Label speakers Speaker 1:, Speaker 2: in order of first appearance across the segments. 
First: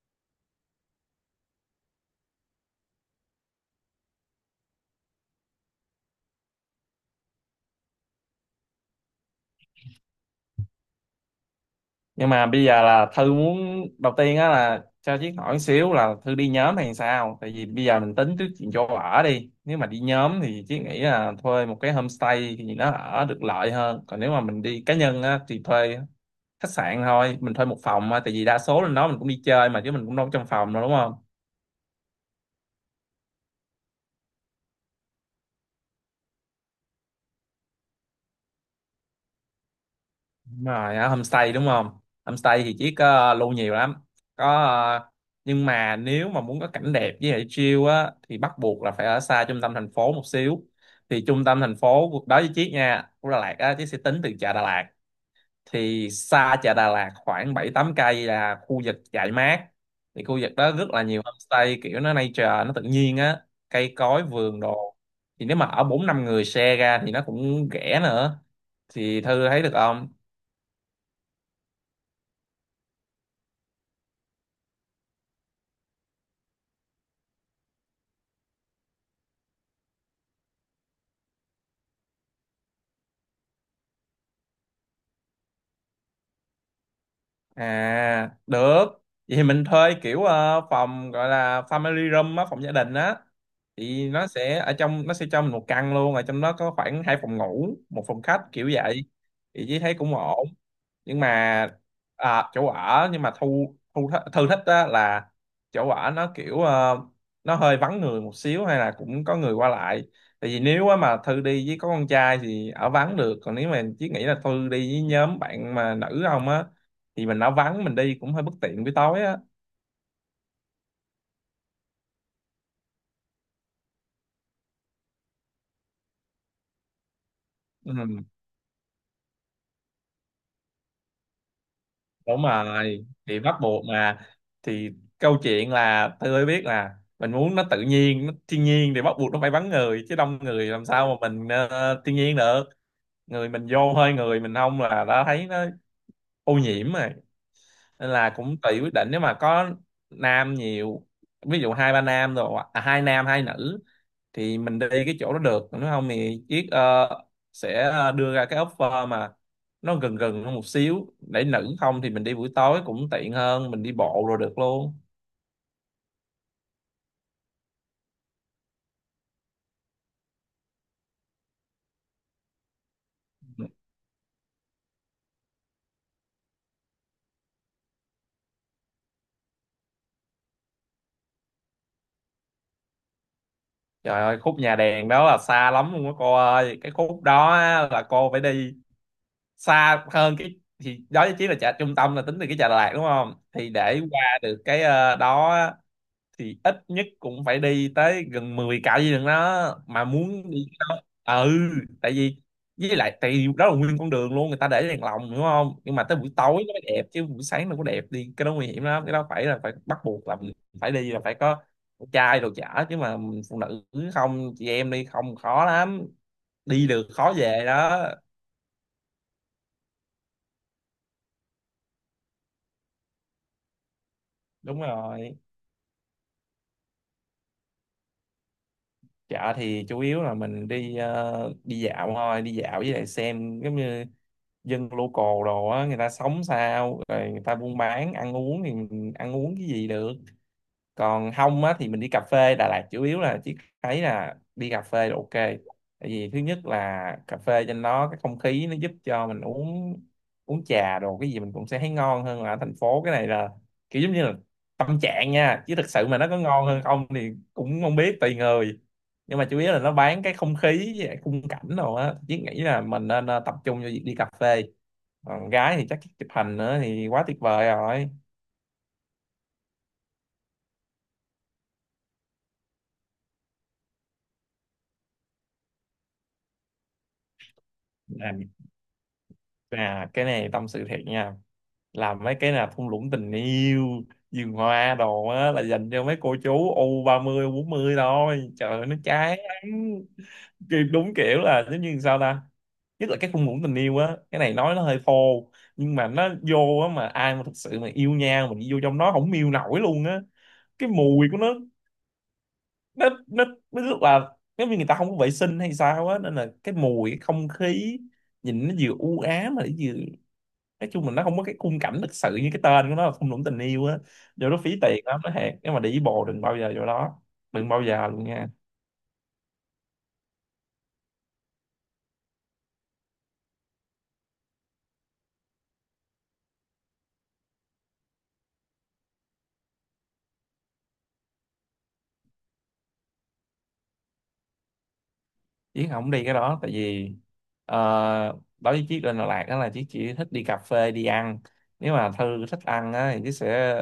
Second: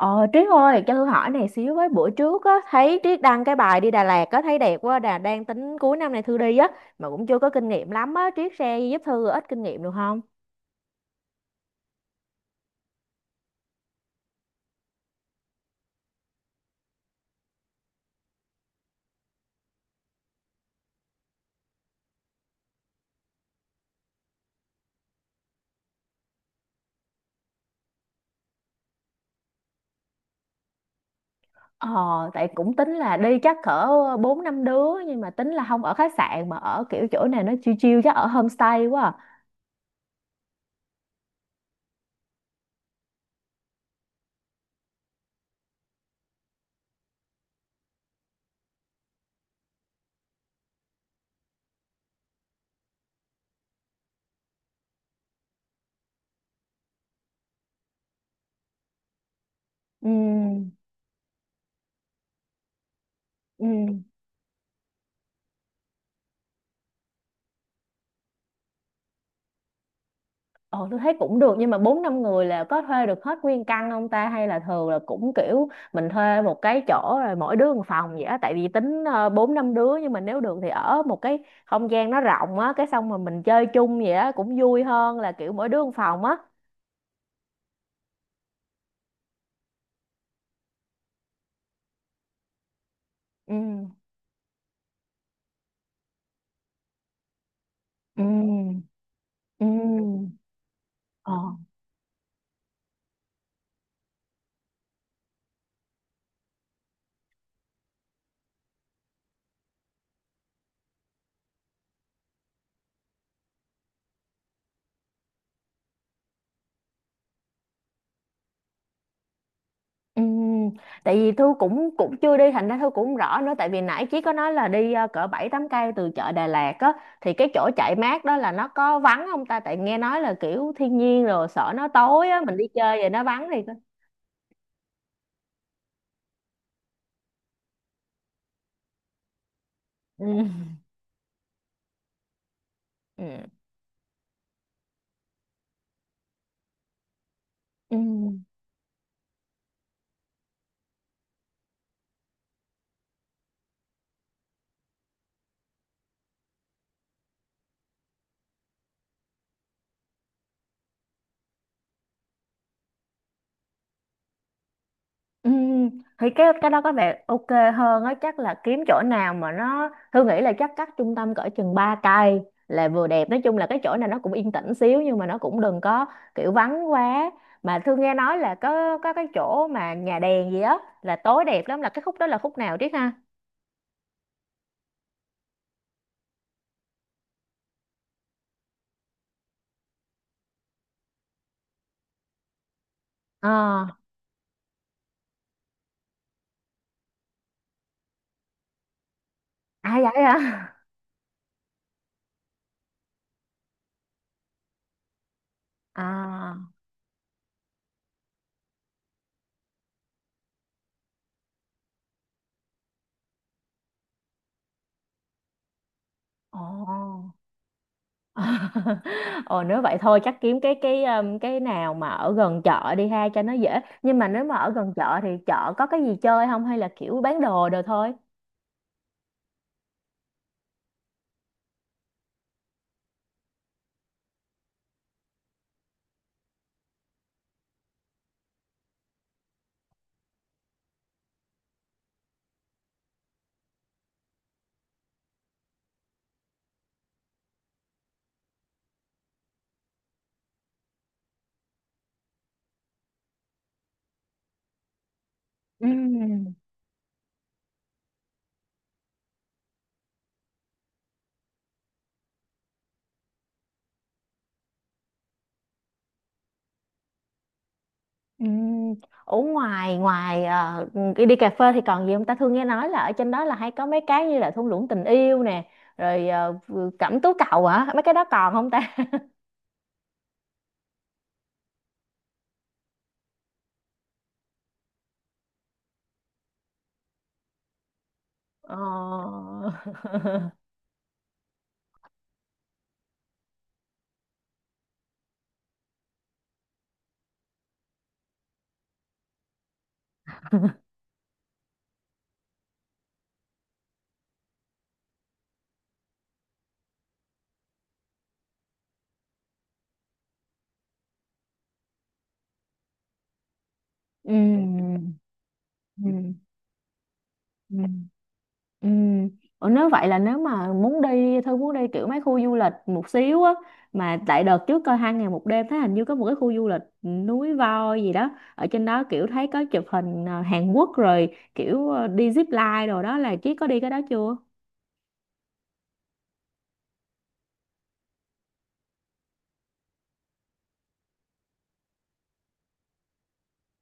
Speaker 1: Ờ Trí ơi cho Thư hỏi này xíu với, bữa trước á thấy Trí đăng cái bài đi Đà Lạt á thấy đẹp quá, đà đang tính cuối năm này Thư đi á, mà cũng chưa có kinh nghiệm lắm á, Trí share giúp Thư ít kinh nghiệm được không?
Speaker 2: Nhưng mà bây giờ là Thư muốn, đầu tiên á, là cho Chiết hỏi xíu là Thư đi nhóm hay sao. Tại vì bây giờ mình tính trước chuyện chỗ ở đi, nếu mà đi nhóm thì Chiết nghĩ là thuê một cái homestay thì nó ở được lợi hơn, còn nếu mà mình đi cá nhân á thì thuê khách sạn thôi, mình thuê một phòng á. Tại vì đa số lên đó mình cũng đi chơi mà, chứ mình cũng đâu có trong phòng đâu, đúng không?
Speaker 1: Ờ, Tại cũng tính là đi chắc cỡ 4 5 đứa, nhưng mà tính là không ở khách sạn mà ở kiểu chỗ này nó chill chill, chắc ở homestay quá. À.
Speaker 2: Đúng rồi, ở homestay đúng không. Homestay thì chỉ có lưu nhiều lắm, có nhưng mà nếu mà muốn có cảnh đẹp với lại chill á thì bắt buộc là phải ở xa trung tâm thành phố một xíu. Thì trung tâm thành phố cuộc đó với Chiết nha, của Đà Lạt á, Chiết sẽ tính từ chợ Đà Lạt. Thì xa chợ Đà Lạt khoảng bảy tám cây là khu vực dại mát.
Speaker 1: Ừ,
Speaker 2: Thì khu vực đó rất là nhiều homestay, kiểu nó nature, nó tự nhiên á,
Speaker 1: ừ.
Speaker 2: cây cối vườn đồ. Thì nếu mà ở bốn năm người share ra thì nó cũng rẻ nữa. Thì Thư thấy được không?
Speaker 1: Ờ tôi thấy cũng được, nhưng mà bốn năm người là có thuê được hết nguyên căn không ta, hay là thường là cũng kiểu mình thuê một cái chỗ rồi mỗi đứa một phòng vậy á, tại vì tính bốn năm đứa nhưng mà nếu được thì ở một cái không gian nó rộng á, cái xong mà mình chơi chung vậy á cũng vui hơn là kiểu mỗi đứa một phòng á.
Speaker 2: À, được. Vậy thì mình thuê kiểu phòng gọi là family room á, phòng gia đình á.
Speaker 1: ừ
Speaker 2: Thì nó sẽ, ở trong nó sẽ cho mình một căn luôn, ở trong đó có khoảng hai phòng ngủ, một
Speaker 1: ừ
Speaker 2: phòng khách kiểu vậy. Thì
Speaker 1: ừ
Speaker 2: chỉ thấy cũng ổn. Nhưng mà
Speaker 1: ờ
Speaker 2: à, chỗ ở nhưng mà thu thu th- Thư thích á là chỗ ở nó kiểu nó hơi vắng người một xíu hay là cũng có người qua lại. Tại vì nếu á mà Thư đi với có con trai thì ở vắng được, còn nếu mà chỉ nghĩ là Thư đi với nhóm bạn mà nữ không á thì mình, nó vắng mình đi cũng hơi bất tiện buổi tối á.
Speaker 1: Ừm, tại vì Thu cũng cũng chưa đi thành ra Thu cũng không rõ nữa, tại vì nãy Chí có nói là đi cỡ 7 8 cây từ chợ Đà Lạt á, thì cái chỗ chạy
Speaker 2: Ừ,
Speaker 1: mát đó là nó có vắng không ta, tại nghe nói là kiểu thiên nhiên rồi sợ nó tối á
Speaker 2: đúng
Speaker 1: mình đi chơi
Speaker 2: rồi
Speaker 1: vậy nó
Speaker 2: thì
Speaker 1: vắng
Speaker 2: bắt
Speaker 1: thì.
Speaker 2: buộc mà. Thì câu chuyện là tôi biết là mình muốn nó tự nhiên, nó thiên nhiên thì bắt buộc nó phải vắng người, chứ
Speaker 1: Ừ.
Speaker 2: đông người làm sao mà mình thiên nhiên được. Người
Speaker 1: Ừ.
Speaker 2: mình vô hơi, người mình không là đã thấy nó ô nhiễm rồi.
Speaker 1: Ừ.
Speaker 2: Nên là cũng tùy quyết định, nếu mà có nam nhiều, ví dụ hai ba nam, rồi à, hai nam hai nữ, thì mình đi cái chỗ đó được. Nếu không thì Chiết sẽ đưa ra cái offer mà nó gần gần hơn một xíu, để nữ không thì mình đi buổi tối cũng tiện hơn, mình đi bộ rồi được luôn.
Speaker 1: Ừm, thì cái đó có vẻ ok hơn á, chắc là kiếm chỗ nào mà nó, Thư nghĩ là chắc cách trung tâm cỡ chừng 3 cây là vừa đẹp. Nói chung là cái chỗ này nó cũng yên tĩnh xíu nhưng mà nó cũng đừng có kiểu vắng quá. Mà Thư nghe nói là có cái chỗ mà nhà đèn gì á là tối đẹp lắm, là cái khúc đó là khúc nào Triết ha?
Speaker 2: Trời ơi, khúc nhà đèn đó là xa lắm luôn á cô ơi. Cái khúc đó á, là cô phải đi xa hơn, cái thì đó chỉ là chợ trung tâm, là tính từ cái Chợ Đà Lạt đúng không.
Speaker 1: ờ
Speaker 2: Thì để qua được cái đó thì ít nhất cũng phải đi tới gần 10 cạo gì đường đó
Speaker 1: À
Speaker 2: mà
Speaker 1: vậy
Speaker 2: muốn đi
Speaker 1: hả?
Speaker 2: cái đó. Ừ, tại vì, với lại tại vì đó là nguyên con đường luôn người ta để đèn lồng đúng không. Nhưng mà tới buổi tối
Speaker 1: À.
Speaker 2: nó mới đẹp chứ buổi sáng nó có đẹp. Đi cái đó nguy hiểm lắm, cái đó phải là, phải bắt buộc là mình phải đi là phải có trai đồ chả, chứ mà phụ nữ không, chị em đi không khó lắm, đi được khó
Speaker 1: Ồ.
Speaker 2: về đó.
Speaker 1: Ồ nếu vậy thôi chắc kiếm cái cái nào mà ở gần chợ đi ha cho nó dễ. Nhưng mà nếu mà ở
Speaker 2: Đúng
Speaker 1: gần chợ thì
Speaker 2: rồi,
Speaker 1: chợ có cái gì chơi không, hay là kiểu bán đồ đồ thôi?
Speaker 2: chợ thì chủ yếu là mình đi đi dạo thôi, đi dạo với lại xem giống như dân local đồ á, người ta sống sao rồi người ta buôn bán ăn uống thì mình ăn uống cái gì được. Còn không á thì mình đi cà phê. Đà Lạt chủ yếu là chỉ thấy là đi cà phê là ok. Tại vì thứ nhất là cà phê trên đó, cái không khí nó giúp cho mình uống uống trà đồ cái gì mình cũng sẽ thấy ngon hơn là ở thành phố. Cái này là kiểu giống như là tâm trạng nha, chứ thực sự mà nó có
Speaker 1: Ừm,
Speaker 2: ngon hơn không thì cũng không biết, tùy người. Nhưng mà chủ yếu là nó bán cái không khí với lại khung cảnh đồ á, chứ nghĩ là mình nên tập trung cho việc đi cà phê. Còn gái thì chắc chụp hình nữa thì quá tuyệt vời rồi.
Speaker 1: Ừm, Ở ngoài ngoài ờ, đi, đi cà phê thì còn gì không ta? Thường nghe nói là ở trên đó là hay có mấy cái như là thung lũng tình yêu nè, rồi cẩm tú cầu hả? Mấy cái đó
Speaker 2: À,
Speaker 1: còn không ta?
Speaker 2: à, cái này tâm sự thiệt nha. Làm mấy cái là thung lũng tình yêu, vườn hoa đồ á là dành cho mấy cô chú u 30 u 40 thôi, trời ơi, nó chán
Speaker 1: Ờ.
Speaker 2: lắm. Đúng kiểu là giống như sao ta. Nhất là cái thung lũng tình yêu á, cái này nói nó hơi thô, nhưng mà nó vô á mà ai mà thực sự mà yêu nhau mình đi vô trong nó không miêu nổi luôn á. Cái mùi của nó nó rất là giống như người ta không có vệ sinh hay sao á, nên là cái mùi, cái không khí nhìn nó vừa u ám mà nó vừa, nói chung là nó không có cái khung cảnh thực sự như cái tên của nó là thung lũng tình yêu á. Vô đó phí tiền
Speaker 1: ừm,
Speaker 2: lắm, nó hẹn, nếu mà đi với bồ
Speaker 1: ừm,
Speaker 2: đừng bao giờ vô đó, đừng bao
Speaker 1: ừm.
Speaker 2: giờ luôn nha.
Speaker 1: Ừ. Ủa nếu vậy là nếu mà muốn đi thôi muốn đi kiểu mấy khu du lịch một xíu á, mà tại đợt trước coi hai ngày một đêm thấy hình như có một cái khu du lịch núi voi gì đó ở trên đó, kiểu thấy có chụp hình à, Hàn Quốc, rồi kiểu à, đi zip line, rồi đó là Chí có đi cái đó chưa?
Speaker 2: Chứ không đi cái đó tại vì ờ, đối với Chiết, lên Đà Lạt đó là Chiết chỉ thích đi cà phê, đi ăn. Nếu mà Thư thích ăn á thì Chiết sẽ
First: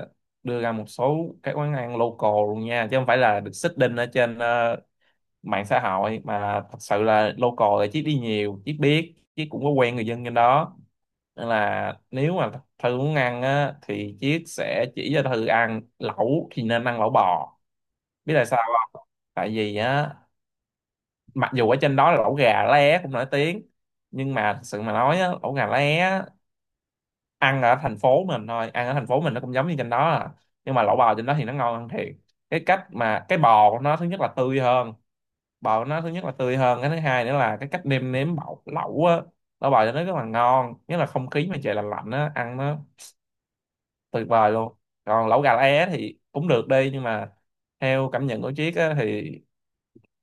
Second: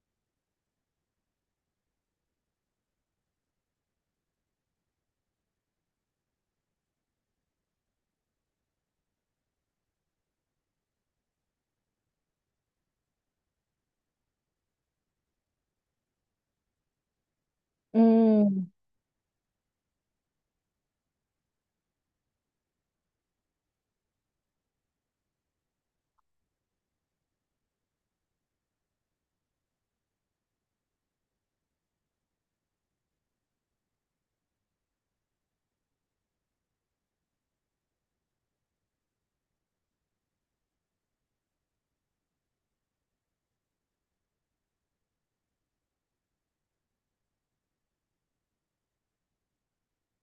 Speaker 2: đưa ra một số cái quán ăn local luôn nha, chứ không phải là được xích đinh ở trên mạng xã hội. Mà thật sự là local, là Chiết đi nhiều Chiết biết, Chiết cũng có quen người dân trên đó. Nên là nếu mà Thư muốn ăn á thì Chiết sẽ chỉ cho Thư ăn lẩu, thì nên ăn lẩu bò. Biết tại sao
Speaker 1: Ừ.
Speaker 2: không? Tại vì á, mặc dù ở trên đó là lẩu gà lá é cũng nổi tiếng, nhưng mà thật sự mà nói á, lẩu gà lá é á, ăn ở thành phố mình thôi, ăn ở thành phố mình nó cũng giống như trên đó à. Nhưng mà lẩu bò trên đó thì nó ngon hơn thiệt. Cái cách mà cái bò của nó, thứ nhất là tươi hơn, bò của nó thứ nhất là tươi hơn. Cái thứ hai nữa là cái cách nêm nếm bọc lẩu á, lẩu bò cho nó rất là ngon. Nhất là không khí mà trời lạnh lạnh á, ăn nó tuyệt vời luôn. Còn lẩu gà lá é thì cũng được đi, nhưng mà theo cảm nhận của Triết á, thì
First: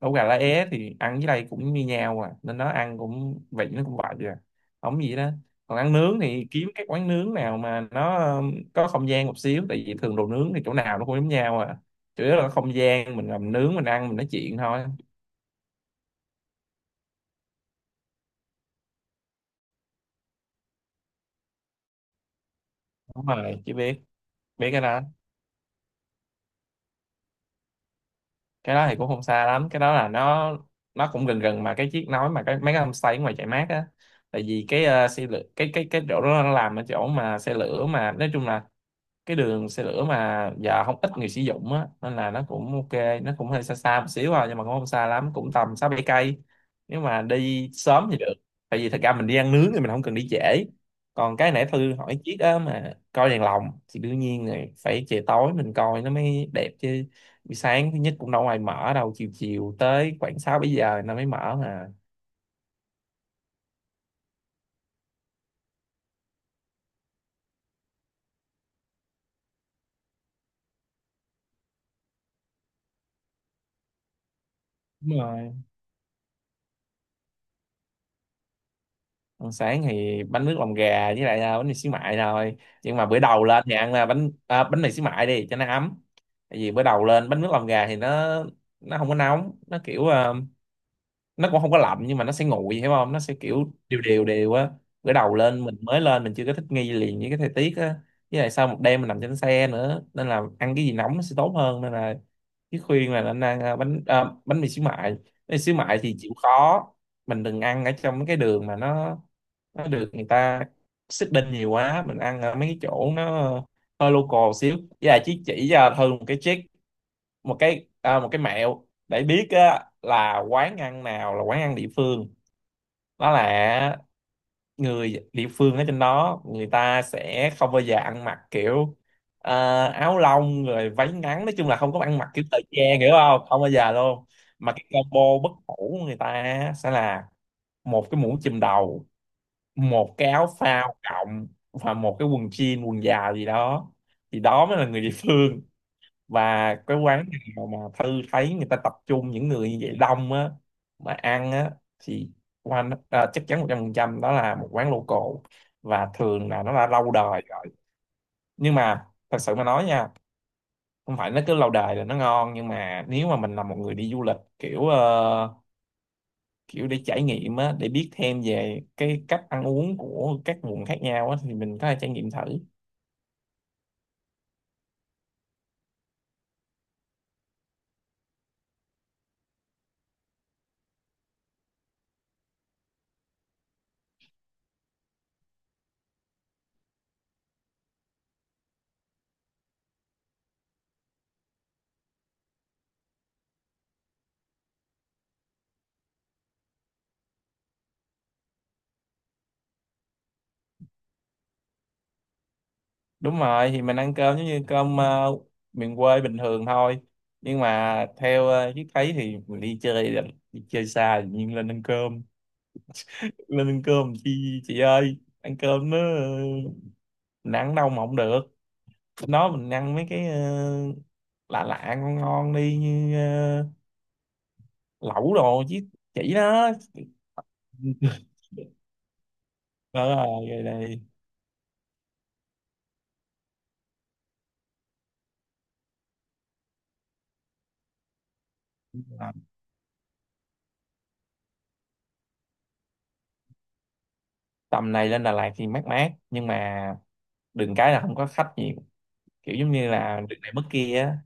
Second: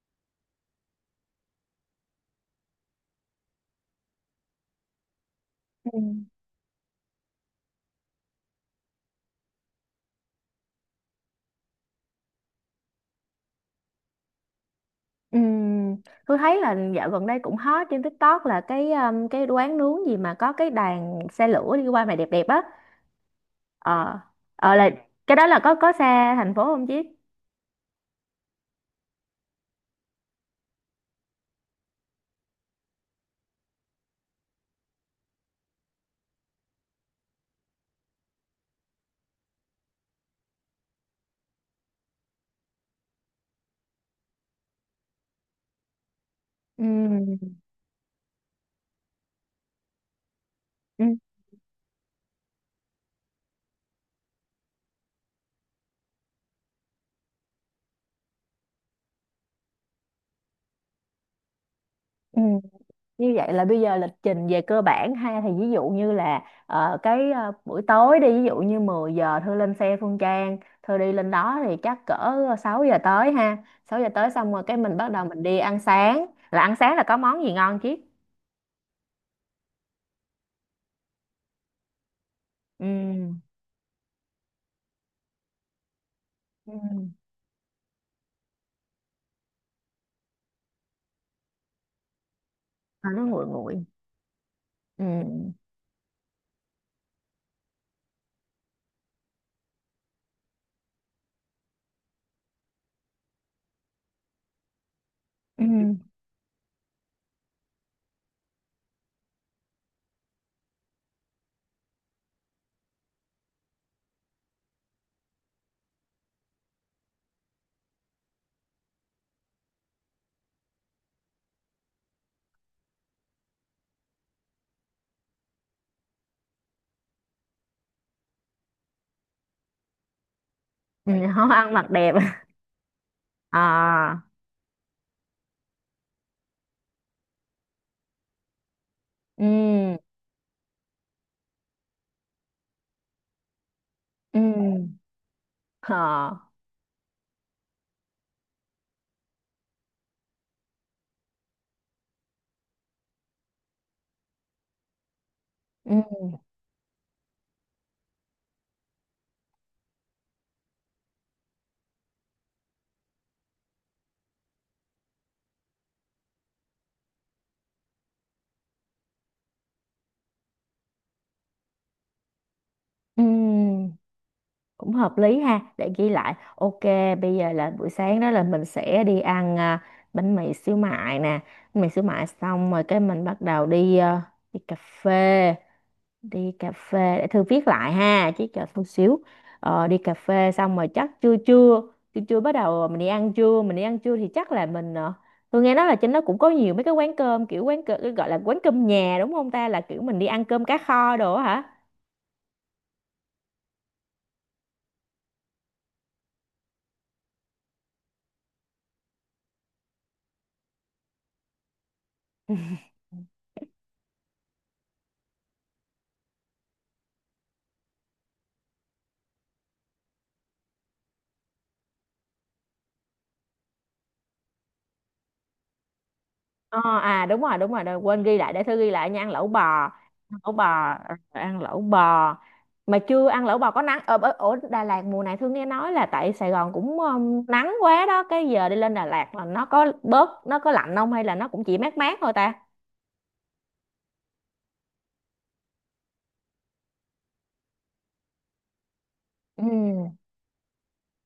Speaker 2: lẩu gà lá é thì ăn với đây cũng như nhau à, nên nó ăn cũng vị, nó cũng vậy à, không gì đó. Còn ăn
Speaker 1: Ừ.
Speaker 2: nướng thì kiếm cái quán nướng nào mà nó có không gian một xíu, tại vì thường đồ nướng thì chỗ nào nó cũng giống nhau à, chủ yếu là không gian mình làm nướng mình ăn mình nói chuyện thôi.
Speaker 1: Ừ. Tôi thấy là dạo gần đây cũng hot trên TikTok là cái quán nướng gì mà có cái đoàn xe lửa đi qua mà đẹp đẹp á.
Speaker 2: Đúng rồi, chỉ biết
Speaker 1: Ờ
Speaker 2: biết
Speaker 1: ờ
Speaker 2: cái
Speaker 1: là
Speaker 2: đó.
Speaker 1: Cái đó là có xa thành phố không Chí?
Speaker 2: Cái đó thì cũng không xa lắm, cái đó là nó cũng gần gần, mà cái chiếc nói mà cái mấy cái homestay ngoài chạy mát á. Tại vì cái xe lửa, cái cái chỗ đó nó làm ở chỗ mà xe lửa, mà nói chung là cái đường xe lửa mà giờ không ít người sử dụng á nên là nó cũng ok, nó cũng hơi xa xa một xíu à, nhưng mà cũng không xa lắm, cũng tầm sáu bảy cây.
Speaker 1: Ừ.
Speaker 2: Nếu mà đi sớm thì được, tại vì thật ra mình đi ăn nướng thì mình không cần đi trễ.
Speaker 1: Ừ.
Speaker 2: Còn cái nãy Thư hỏi chiếc á mà coi đèn lồng thì đương nhiên rồi phải trời tối mình coi nó mới đẹp chứ, buổi sáng thứ nhất cũng đâu ai mở đâu, chiều chiều tới khoảng sáu bảy giờ nó mới mở mà.
Speaker 1: Ừ. Như vậy là bây giờ lịch trình về cơ bản ha, thì ví dụ như là buổi tối đi ví dụ như 10 giờ Thư lên xe Phương Trang, Thư đi lên đó thì chắc cỡ 6 giờ tới ha, 6 giờ tới xong rồi cái mình bắt
Speaker 2: Đúng
Speaker 1: đầu mình
Speaker 2: rồi.
Speaker 1: đi ăn sáng, là ăn sáng là có món gì ngon chứ?
Speaker 2: Ăn sáng thì bánh nước lòng gà với lại bánh mì xíu mại thôi. Nhưng mà bữa
Speaker 1: ừ
Speaker 2: đầu lên thì ăn là bánh mì xíu mại đi cho nó ấm. Tại vì
Speaker 1: ừ
Speaker 2: bữa đầu lên bánh nước lòng gà thì nó không có nóng, nó kiểu nó cũng không có lạnh, nhưng mà nó sẽ nguội, hiểu
Speaker 1: À,
Speaker 2: không, nó
Speaker 1: nó
Speaker 2: sẽ
Speaker 1: nguội
Speaker 2: kiểu
Speaker 1: nguội.
Speaker 2: đều đều đều á.
Speaker 1: ừ
Speaker 2: Bữa đầu lên mình mới lên mình chưa có thích nghi liền với cái thời tiết á, với lại sau một đêm mình nằm trên xe nữa, nên là ăn cái gì nóng nó sẽ tốt hơn nên là cái khuyên là nên ăn bánh mì xíu mại. Bánh mì
Speaker 1: ừ
Speaker 2: xíu mại thì chịu khó mình đừng ăn ở trong cái đường mà nó được người ta xích nhiều quá, mình ăn ở mấy cái chỗ nó hơi local xíu. Với lại chỉ cho Thư một cái trick, một cái mẹo để biết á, là quán ăn nào là quán ăn địa phương. Đó là người địa phương ở trên đó người ta sẽ không bao giờ ăn mặc kiểu áo lông rồi váy
Speaker 1: ừ
Speaker 2: ngắn,
Speaker 1: Không
Speaker 2: nói chung
Speaker 1: ăn
Speaker 2: là
Speaker 1: mặc
Speaker 2: không có
Speaker 1: đẹp.
Speaker 2: ăn mặc kiểu thời trang, hiểu không, không bao giờ
Speaker 1: à
Speaker 2: luôn. Mà cái combo bất hủ của người ta á sẽ là một cái mũ chùm đầu,
Speaker 1: ừ
Speaker 2: một cái áo phao cộng và một cái quần jean quần dài gì đó,
Speaker 1: ừ
Speaker 2: thì đó mới là người địa phương.
Speaker 1: ờ
Speaker 2: Và cái quán nào mà Thư thấy người ta tập trung những người như vậy đông á mà ăn á thì chắc chắn 100% đó là một quán local, và
Speaker 1: ừ
Speaker 2: thường là nó đã lâu đời rồi. Nhưng mà thật sự mà nói nha, không phải nó cứ lâu đời là nó ngon, nhưng mà nếu mà mình là một người đi du lịch kiểu kiểu để trải nghiệm á, để biết thêm về cái cách ăn uống của các vùng khác nhau á, thì mình có thể trải nghiệm thử.
Speaker 1: ừ Cũng hợp lý ha, để ghi lại ok. Bây giờ là buổi sáng đó là mình sẽ đi ăn bánh mì xíu mại nè. Bánh mì xíu mại xong rồi cái mình bắt đầu đi đi cà phê, đi cà phê để thư viết lại ha, chứ chờ chút xíu. Ờ, đi cà phê xong rồi chắc trưa trưa, trưa trưa bắt đầu mình đi ăn trưa, mình đi ăn trưa thì chắc là mình tôi nghe nói là trên đó cũng có nhiều mấy cái quán cơm, kiểu quán cơm gọi là quán cơm nhà đúng không ta, là kiểu mình đi ăn cơm cá kho đồ á.
Speaker 2: Đúng rồi, thì mình ăn cơm giống như cơm miền quê bình thường thôi. Nhưng mà theo Chiếc thấy thì mình đi chơi xa thì nhiên lên ăn cơm.
Speaker 1: Hả?
Speaker 2: Lên ăn cơm chi chị ơi, ăn cơm nó mình ăn đâu mà không được. Nó mình ăn mấy cái lạ lạ ngon ngon đi, như lẩu đồ chứ, chỉ đó.
Speaker 1: Ờ, à đúng rồi đúng rồi. Đợi, quên ghi lại để thơ ghi lại nha. Ăn lẩu bò,
Speaker 2: Ờ,
Speaker 1: ăn
Speaker 2: rồi
Speaker 1: lẩu bò,
Speaker 2: rồi đây.
Speaker 1: ờ, ăn lẩu bò. Mà chưa ăn lẩu bò có nắng ở Đà Lạt mùa này, Thương nghe nói là tại Sài Gòn cũng nắng quá đó, cái giờ đi lên Đà Lạt là nó có bớt nó có lạnh không, hay là nó cũng chỉ mát mát thôi ta?
Speaker 2: Tầm này lên Đà Lạt thì mát mát, nhưng mà đừng cái là không có khách nhiều, kiểu giống như
Speaker 1: ừ
Speaker 2: là đường này mất kia á.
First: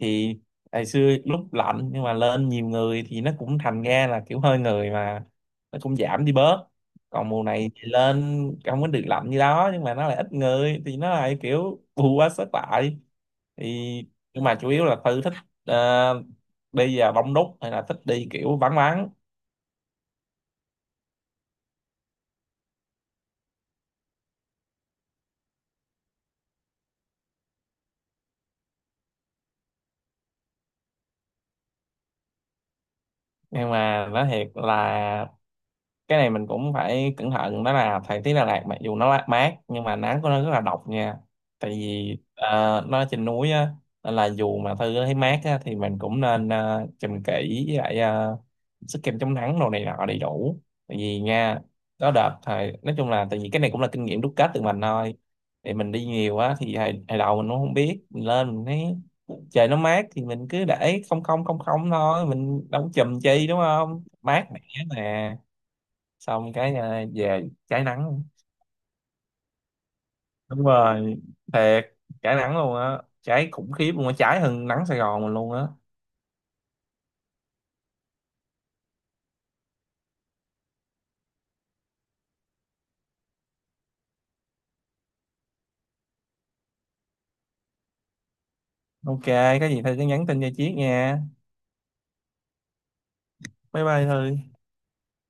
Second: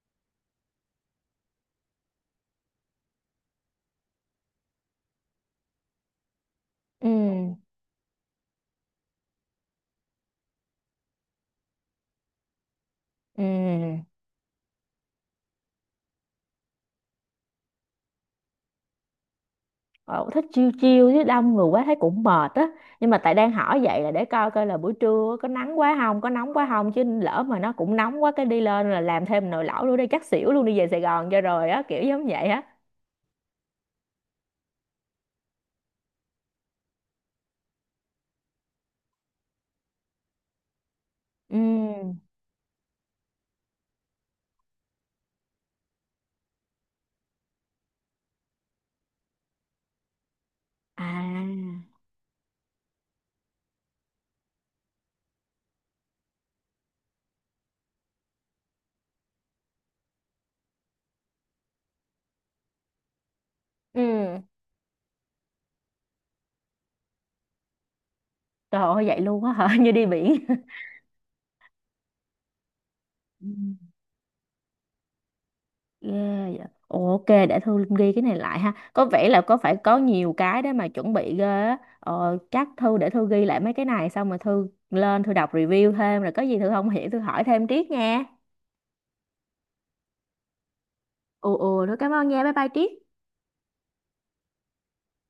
Speaker 2: Thì ngày xưa lúc lạnh nhưng mà lên nhiều người thì nó cũng thành ra là kiểu hơi người mà nó cũng giảm đi bớt.
Speaker 1: ừ
Speaker 2: Còn mùa này thì lên không có được lạnh như đó, nhưng mà nó lại ít người thì nó lại kiểu bù quá sức lại.
Speaker 1: ừ
Speaker 2: Thì nhưng mà chủ yếu là Tư thích ờ, đi vào đông đúc hay là thích đi kiểu vắng vắng.
Speaker 1: ờ, thích chiêu chiêu chứ đông người quá thấy cũng mệt á. Nhưng mà tại đang hỏi vậy là để coi coi là buổi trưa có nắng quá không có nóng quá không, chứ lỡ mà nó cũng nóng quá cái đi lên là làm thêm nồi lẩu nữa đi chắc xỉu luôn, đi về Sài Gòn cho rồi á kiểu giống vậy á.
Speaker 2: Nhưng mà nói thiệt là cái này mình cũng phải cẩn thận, đó là thời tiết Đà Lạt mặc dù nó mát mát, nhưng mà nắng của nó rất là độc nha.
Speaker 1: ừ
Speaker 2: Tại vì nó trên núi á, nên là dù mà Thư thấy mát á, thì mình cũng nên chùm kỹ, với lại sức kem chống nắng đồ này nọ đầy đủ. Tại vì nha,
Speaker 1: à
Speaker 2: có đợt thời nói chung là tại vì cái này cũng là kinh nghiệm đúc kết từ mình thôi. Thì mình đi nhiều á thì hồi đầu mình cũng không biết, mình lên mình thấy trời nó mát thì mình cứ để không không không không thôi, mình đâu có chùm chi đúng không,
Speaker 1: ừ
Speaker 2: mát mẻ mà. Xong cái về cháy nắng.
Speaker 1: Trời ơi vậy luôn á hả? Như đi biển.
Speaker 2: Đúng rồi, thiệt, cháy nắng luôn á,
Speaker 1: Ừ.
Speaker 2: cháy khủng khiếp luôn á, cháy hơn nắng Sài Gòn mình luôn á.
Speaker 1: Yeah, dạ. Ồ, ok, để Thư ghi cái này lại ha. Có vẻ là có phải có nhiều cái để mà chuẩn bị ghê á. Ờ, chắc Thư để Thư ghi lại mấy cái này xong rồi Thư lên Thư đọc review thêm, rồi có gì Thư không hiểu Thư hỏi thêm Triết nha.
Speaker 2: Ok, có gì thôi cứ nhắn tin cho Chiết nha.
Speaker 1: Ồ ồ, thôi cảm ơn nha. Bye bye Triết.
Speaker 2: Bye bye Thư.